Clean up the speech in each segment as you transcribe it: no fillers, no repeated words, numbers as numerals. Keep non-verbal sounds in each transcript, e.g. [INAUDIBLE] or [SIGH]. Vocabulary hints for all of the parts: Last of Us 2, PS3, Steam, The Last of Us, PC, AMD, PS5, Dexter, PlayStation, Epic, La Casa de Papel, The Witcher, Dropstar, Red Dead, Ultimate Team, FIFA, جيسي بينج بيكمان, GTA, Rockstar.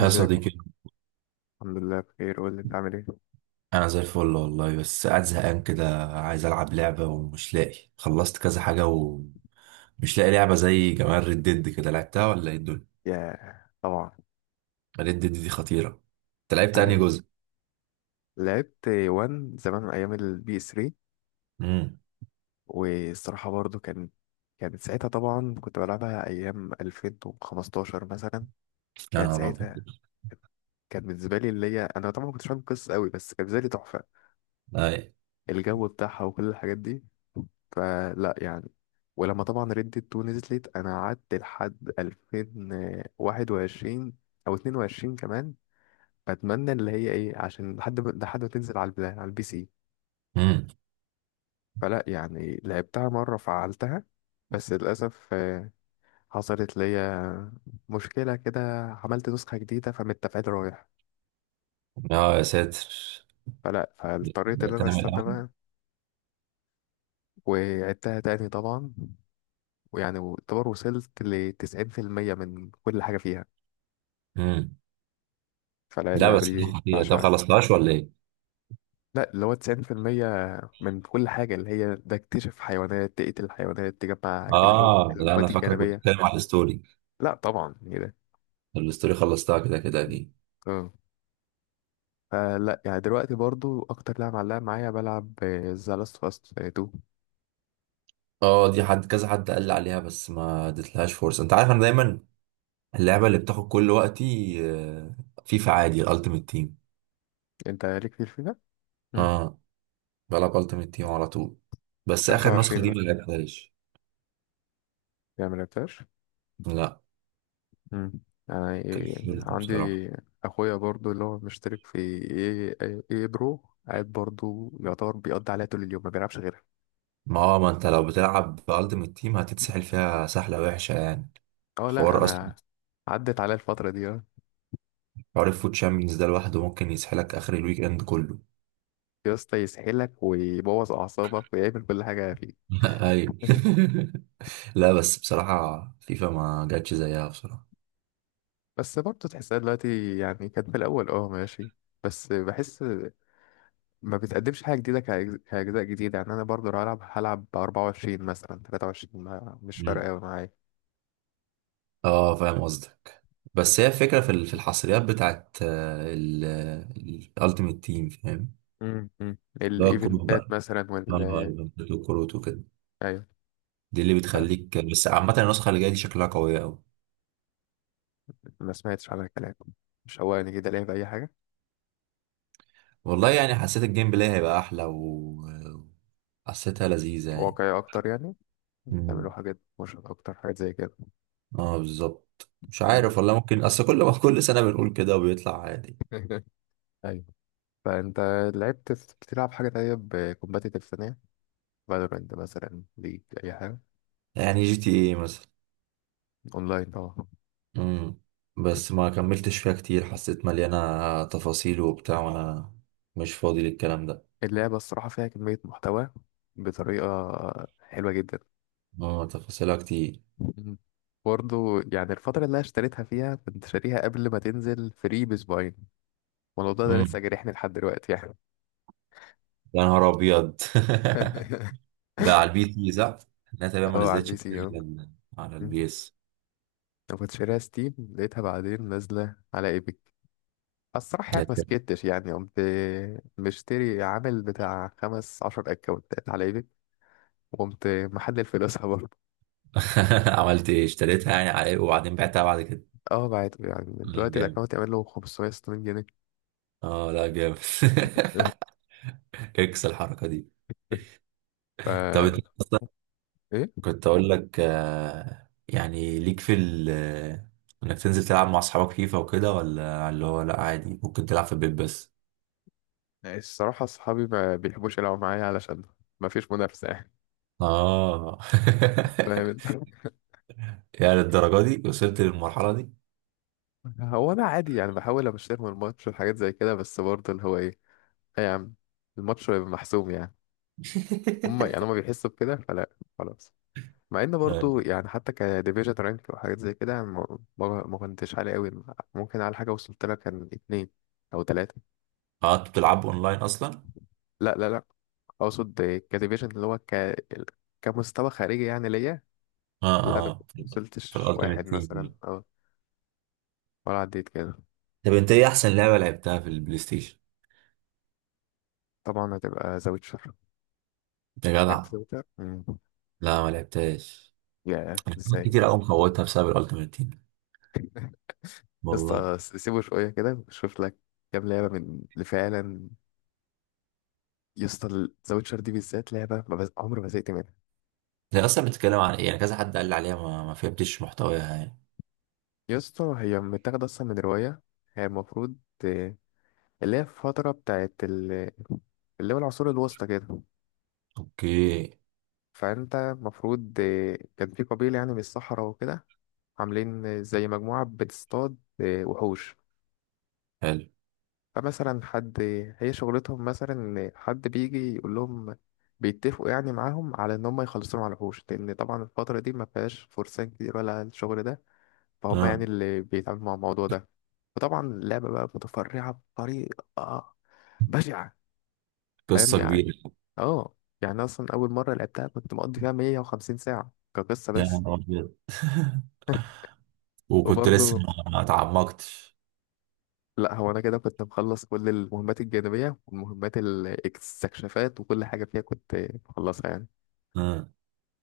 يا ازيك يا أخويا؟ صديقي، الحمد لله بخير، قول لي انت عامل ايه. انا زي الفل والله. بس قاعد زهقان كده، عايز العب لعبه ومش لاقي. خلصت كذا حاجه ومش لاقي لعبه زي جمال ريد ديد كده. لعبتها ولا ايه الدنيا؟ يا طبعا. ريد ديد دي خطيره. انت لعبت انهي يعني جزء؟ لعبت وان زمان ايام البي اس 3. امم والصراحه برضو كانت ساعتها، طبعا كنت بلعبها ايام 2015 مثلا. يا كانت نهار ساعتها ابيض. كانت بالنسبه لي اللي هي، انا طبعا ما كنتش فاهم القصه قوي، بس كانت بالنسبه لي تحفه، اي. الجو بتاعها وكل الحاجات دي. فلا يعني، ولما طبعا ريد 2 نزلت انا قعدت لحد 2021 او 22 كمان، بتمنى اللي هي ايه، عشان لحد ما تنزل على على البي سي. امم فلا يعني لعبتها مرة، فعلتها. بس للأسف حصلت ليا مشكلة كده، عملت نسخة جديدة فمتفعيل رايح. اه يا ساتر. فلا فاضطريت إن تعمل أنا أستنى اول. بقى، وعدتها تاني طبعا، ويعني اعتبر وصلت لـ90% من كل حاجة فيها. امم فلا لا اللعبة بس دي دي خطيره. طب بعشقها. خلصتهاش ولا ايه؟ لا، اللي هو 90% من كل حاجة، اللي هي ده اكتشف حيوانات، تقتل حيوانات، تجمع جلدهم، اه لا، انا المهمات فاكرك كنت الجانبية. بتتكلم على الستوري. لا طبعا ايه ده. الستوري خلصتها كده كده اكيد. اه. فلا يعني دلوقتي برضو اكتر لعبه معلقه معايا بلعب ذا لاست اوف اس 2. اه دي حد، كذا حد قال لي عليها بس ما اديتلهاش فرصه. انت عارف انا دايما اللعبة اللي بتاخد كل وقتي فيفا، عادي، الالتيميت تيم. انت ليك كتير فيها. مم. اه، بلعب التيميت تيم على طول. بس اخر 25 نسخة دي ما مثلا لعبتهاش. يعني ما لعبتهاش. لا، مم. يعني كملت عندي بصراحة. اخويا برضو اللي هو مشترك في ايه ايه إيه برو، قاعد برضو يعتبر بيقضي عليها طول اليوم، ما بيلعبش غيرها. ما هو ما انت لو بتلعب بالتيميت تيم هتتسحل فيها سحلة وحشة يعني. اه لا حوار اصلا. انا عدت عليا الفتره دي آه. حوار الفوت شامبيونز ده لوحده ممكن يسحلك اخر الويك اند كله. يا اسطى يسحلك ويبوظ اعصابك ويعمل كل حاجه فيه. [LAUGHS] ايوه. [LAUGHS] لا بس بصراحة فيفا ما جاتش زيها بصراحة. بس برضه تحسها دلوقتي يعني، كانت في الأول اه ماشي، بس بحس ما بتقدمش حاجة جديدة، كأجزاء جديدة. يعني أنا برضه لو هلعب هلعب بـ24 مثلا، 23، مش فارقة مم. أوي معايا. اه فاهم قصدك. بس هي الفكرة في في الحصريات بتاعت ال الالتيميت تيم، فاهم. مم. مم. اللي هو الكروت الإيفنتات بقى. مثلا اه، وال، الكروت وكده. أيوة. دي اللي ف- بتخليك. بس عامة النسخة اللي جاية دي شكلها قوية أوي. ما سمعتش على الكلام، مش هواني كده ليه بأي حاجة. والله يعني حسيت الجيم بلاي هيبقى أحلى، و حسيتها لذيذة يعني. واقعية أكتر يعني، تعملوا مم. حاجات مش أكتر، حاجات زي كده. اه بالظبط. مش مم. عارف والله، ممكن أصل كل ما كل سنة بنقول كده وبيطلع عادي. [LAUGHS] ايوه. فأنت لعبت، بتلعب حاجة تانية بكومباتيتيف ثانية، فالورنت مثلا، ليج، أي حاجة. يعني جي تي ايه مثلا. أونلاين طبعا. مم. بس ما كملتش فيها كتير، حسيت مليانة تفاصيل وبتاع وانا مش فاضي للكلام ده. اللعبة الصراحة فيها كمية محتوى بطريقة حلوة جدا. اه تفاصيلها كتير. مم. برضه يعني الفترة اللي أنا اشتريتها فيها، كنت شاريها قبل ما تنزل فري بأسبوعين، والموضوع ده مم. لسه جارحني لحد دلوقتي يعني. يا نهار ابيض. [LAUGHS] [LAUGHS] ده على البي سي صح؟ لا تقريبا ما اه على نزلتش البي كتير سي اه. على على مم. البي اس. أنا كنت شاريها ستيم، لقيتها بعدين نازلة على ايبك. الصراحة يا يعني ما سلام. سكتش يعني، قمت مشتري عامل بتاع 15 أكونتات على ايبك، وقمت محلل فلوسها برضه. [LAUGHS] عملت ايه، اشتريتها يعني على ايه وبعدين بعتها بعد كده؟ اه بعت يعني، لا، دلوقتي جامد. الأكونت يعمل له 560 جنيه. اه لا جامد. [LAUGHS] [LAUGHS] اكس الحركة دي. طب انت، ف، ايه، كنت اقول لك يعني ليك في ال، انك تنزل تلعب مع اصحابك فيفا وكده، ولا اللي هو لا عادي ممكن تلعب في البيت بس؟ يعني الصراحه اصحابي ما بيحبوش يلعبوا معايا علشان ما فيش منافسه يعني. اه. فاهم انت. [LAUGHS] يعني للدرجه دي، وصلت للمرحله دي. [LAUGHS] هو انا عادي يعني، بحاول ابشر من الماتش وحاجات زي كده، بس برضه اللي هو ايه، ايه يا عم، الماتش هيبقى محسوم يعني. هم يعني [LAUGHS] هم بيحسوا بكده، فلا خلاص. مع ان برضه يعني، حتى كديفيجن رانك وحاجات زي كده، يعني ما كنتش عالي قوي. ممكن على حاجه وصلت لها كان اتنين او تلاته. اه انت بتلعب اونلاين اصلا؟ لا لا لا، اقصد كديفيجن اللي هو كمستوى خارجي يعني ليا. اه. لا انا كنت اه في وصلتش واحد الالتيميت مثلا تيم. ولا عديت كده. طب انت ايه احسن لعبه لعبتها في البلاي ستيشن؟ طبعا هتبقى ذا ويتشر. يا لعبت جدع. ذا ويتشر. لا ما لعبتهاش. يا انا كنت ازاي. كتير قوي مفوتها بسبب الالتيميت تيم يا والله. اسطى، سيبه شويه كده، شوف لك كام لعبه من اللي فعلا. يا اسطى، ذا ويتشر دي بالذات لعبه، ما بز... عمري ما زهقت منها. هي اصلا بتتكلم عن ايه يعني؟ كذا حد قال لي عليها ما فهمتش محتواها يعني. يا اسطى هي متاخده اصلا من روايه، هي المفروض آه، اللي هي في فتره بتاعت اللي هو العصور الوسطى كده. اوكي. فانت المفروض كان في قبيله يعني من الصحراء وكده، عاملين زي مجموعه بتصطاد وحوش. حلو. فمثلا حد، هي شغلتهم مثلا إن حد بيجي يقول لهم، بيتفقوا يعني معاهم على ان هم يخلصوا على الوحوش، لان طبعا الفتره دي ما فيهاش فرسان كتير ولا الشغل ده، فهم يعني اه اللي بيتعاملوا مع الموضوع ده. وطبعا اللعبه بقى متفرعه بطريقه بشعه. فاهم قصة يعني. كبيرة. اه يعني اصلا اول مره لعبتها كنت مقضي فيها 150 ساعه كقصه يا بس. نهار أبيض. [LAUGHS] [LAUGHS] وكنت لسه وبرضه ما اتعمقتش. لا، هو انا كده كنت مخلص كل المهمات الجانبية والمهمات الاستكشافات وكل حاجة فيها كنت مخلصها يعني. اه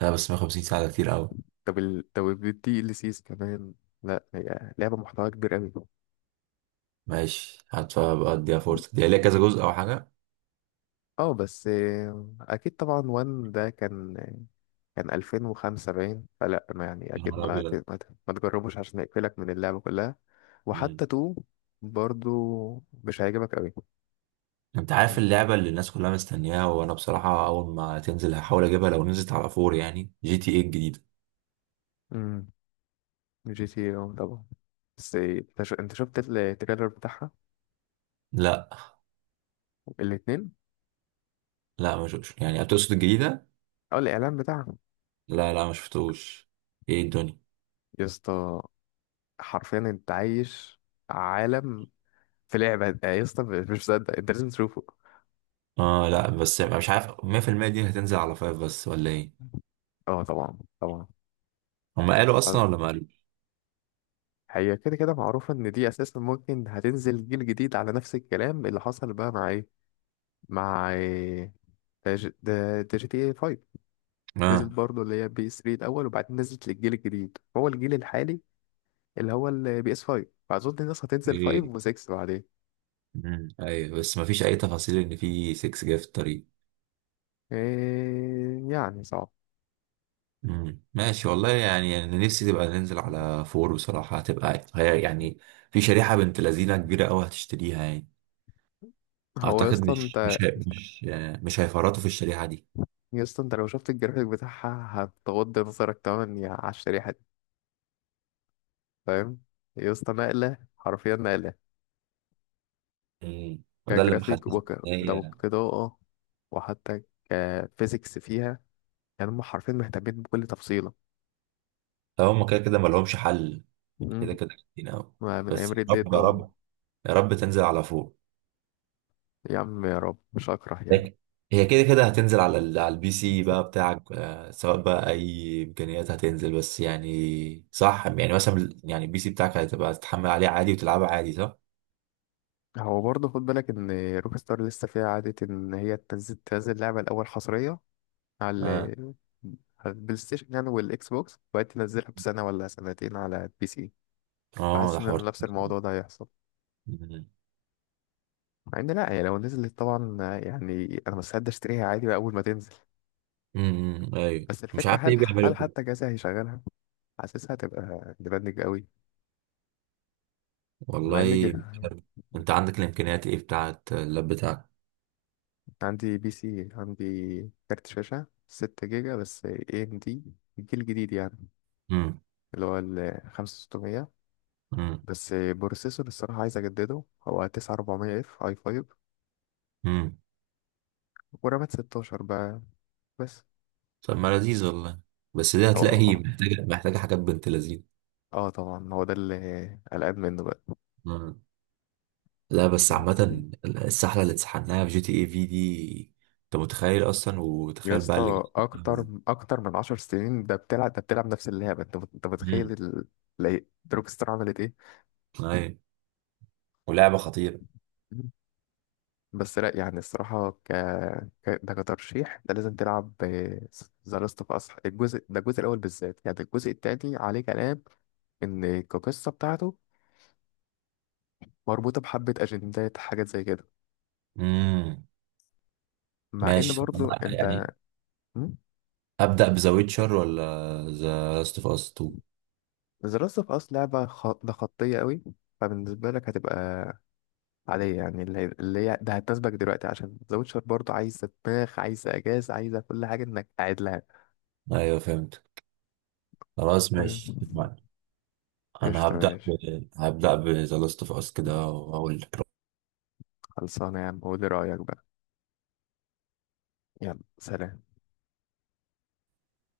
لا بس 150 ساعة ده كتير أوي. طب طب الدي ال سيز كمان، لا هي لعبة محتوى كبير قوي. ماشي، هبقى أديها فرصة. دي ليها كذا جزء أو حاجة؟ اه بس اكيد طبعا، وان ده كان 2005 باين، فلا ما يعني يا اكيد نهار ما أبيض. ت- ما, ت- ما تجربوش عشان يقفلك من اللعبة كلها. مم. وحتى تو برضو مش هيعجبك قوي. أنت عارف اللعبة اللي الناس كلها مستنياها؟ وأنا بصراحة أول ما تنزل هحاول أجيبها لو نزلت على فور، يعني جي تي إيه الجديدة. امم. جي تي اه طبعا. بس انت انت شفت التريلر بتاعها، لا الاتنين. لا ما شفتش. يعني هتقصد الجديدة؟ اه الاعلان بتاعها. لا لا ما شفتوش. إيه الدنيا. يا اسطى حرفيا انت عايش عالم في لعبة، يا اسطى مش مصدق، انت لازم تشوفه. اه لا بس مش عارف، 100% دي هتنزل على فايف بس ولا إيه؟ اه طبعا طبعا. هم قالوا اصلا آه، ولا ما قالوا؟ هي كده كده معروفة ان دي اساسا ممكن هتنزل جيل جديد، على نفس الكلام اللي حصل بقى مع ايه جي تي اي 5، نزلت اه. برضه اللي هي بي اس 3 الاول، وبعدين نزلت للجيل الجديد هو الجيل الحالي اللي هو البي اس 5، فاظن الناس هتنزل 5 ايه. و6 بعدين. مم. ايوه بس ما فيش اي تفاصيل ان في 6 جاي في الطريق. إيه يعني صعب. مم. ماشي والله. يعني انا نفسي تبقى ننزل على فور بصراحه، هتبقى هي يعني. في شريحه بنت لذينه كبيره قوي هتشتريها يعني. هو يا اعتقد اسطى مش انت، مش هي- مش مش هيفرطوا في الشريحه دي. يا اسطى انت لو شفت الجرافيك بتاعها هتغض نظرك تماما يا على الشريحة. فاهم، يا اسطى نقلة حرفيا نقلة، مم. وده اللي كجرافيك محسسني ان وكدمج هي. كإضاءة وحتى كفيزيكس فيها، يعني هم حرفيا مهتمين بكل تفصيلة. طب هم كده كده ما لهمش حل. يعني مم. كده كده كتير قوي. ما من أيام بس يا ريد ديد رب يا طبعا. رب، يا رب تنزل على فور. يا عم يا رب مش أكره يعني. لك- هي كده كده هتنزل على ال... على البي سي بقى بتاعك، سواء بقى اي امكانيات هتنزل. بس يعني صح، يعني مثلا ال- يعني البي سي بتاعك هتبقى تتحمل عليه عادي وتلعبه عادي صح؟ هو برضه خد بالك إن روك ستار لسه فيها عادة إن هي تنزل لعبة الأول حصرية على اه. على البلاي ستيشن يعني والإكس بوكس، وبعدين تنزلها بسنة ولا سنتين على البي سي. اه ده حاسس إن حوار. نفس الموضوع ده هيحصل. أمم، مع ان لا هي لو نزلت طبعا، يعني انا مستعد اشتريها عادي بقى اول ما تنزل. ايوه بس مش الفكره، عارف هل ليه بيعملوا هل كده. حتى جهازي هيشغلها، حاسسها هتبقى ديبندنج قوي. مع ان والله. انت عندك الامكانيات ايه بتاعت اللاب بتاعك؟ عندي بي سي، عندي كارت شاشه 6 جيجا بس اي ام دي، الجيل الجديد يعني امم اللي هو ال 5600. امم بس بروسيسور الصراحه عايز اجدده، هو 9400 اف اي 5، امم ورامات 16 بقى بس. طب ما لذيذ والله. بس دي هتلاقي [LAUGHS] هو محتاجه، محتاجه حاجات بنت لذيذ. اه طبعا هو ده اللي قلقان منه بقى. لا بس عامة السحلة اللي اتسحلناها في جي تي اي في دي، انت متخيل اصلا؟ يا وتخيل بقى اللي اسطى اكتر اكتر من 10 سنين ده، بتلعب نفس اللعبه، انت انت متخيل امم إيه؟ دروب ستار عملت ايه. ايوه. ولعبة خطيرة. مم. بس لا يعني الصراحه ده كترشيح، ده لازم تلعب ذا لاست اوف اس، الجزء ده الجزء الاول بالذات، يعني الجزء التاني عليه كلام ان القصه بتاعته مربوطه بحبه اجندات حاجات زي كده. امم مع ان ماشي. طب برضو أنا انت، يعني ابدأ بذا ويتشر، ولا ذا لاست اوف اس 2؟ ذا لاست اوف اس لعبه ده خطيه قوي، فبالنسبه لك هتبقى عليا يعني اللي هي ده هتناسبك دلوقتي، عشان ذا ويتشر برضه عايزة دماغ، عايزة إجازة، عايزة كل حاجة إنك قاعد لها. ايوه فهمت. خلاص تمام. ماشي اتفقنا. انا قشطة هبدأ ب... ماشي. هبدأ بذا لاست اوف اس كده واقول لك. خلصانة يا عم، قولي رأيك بقى. يلا سلام.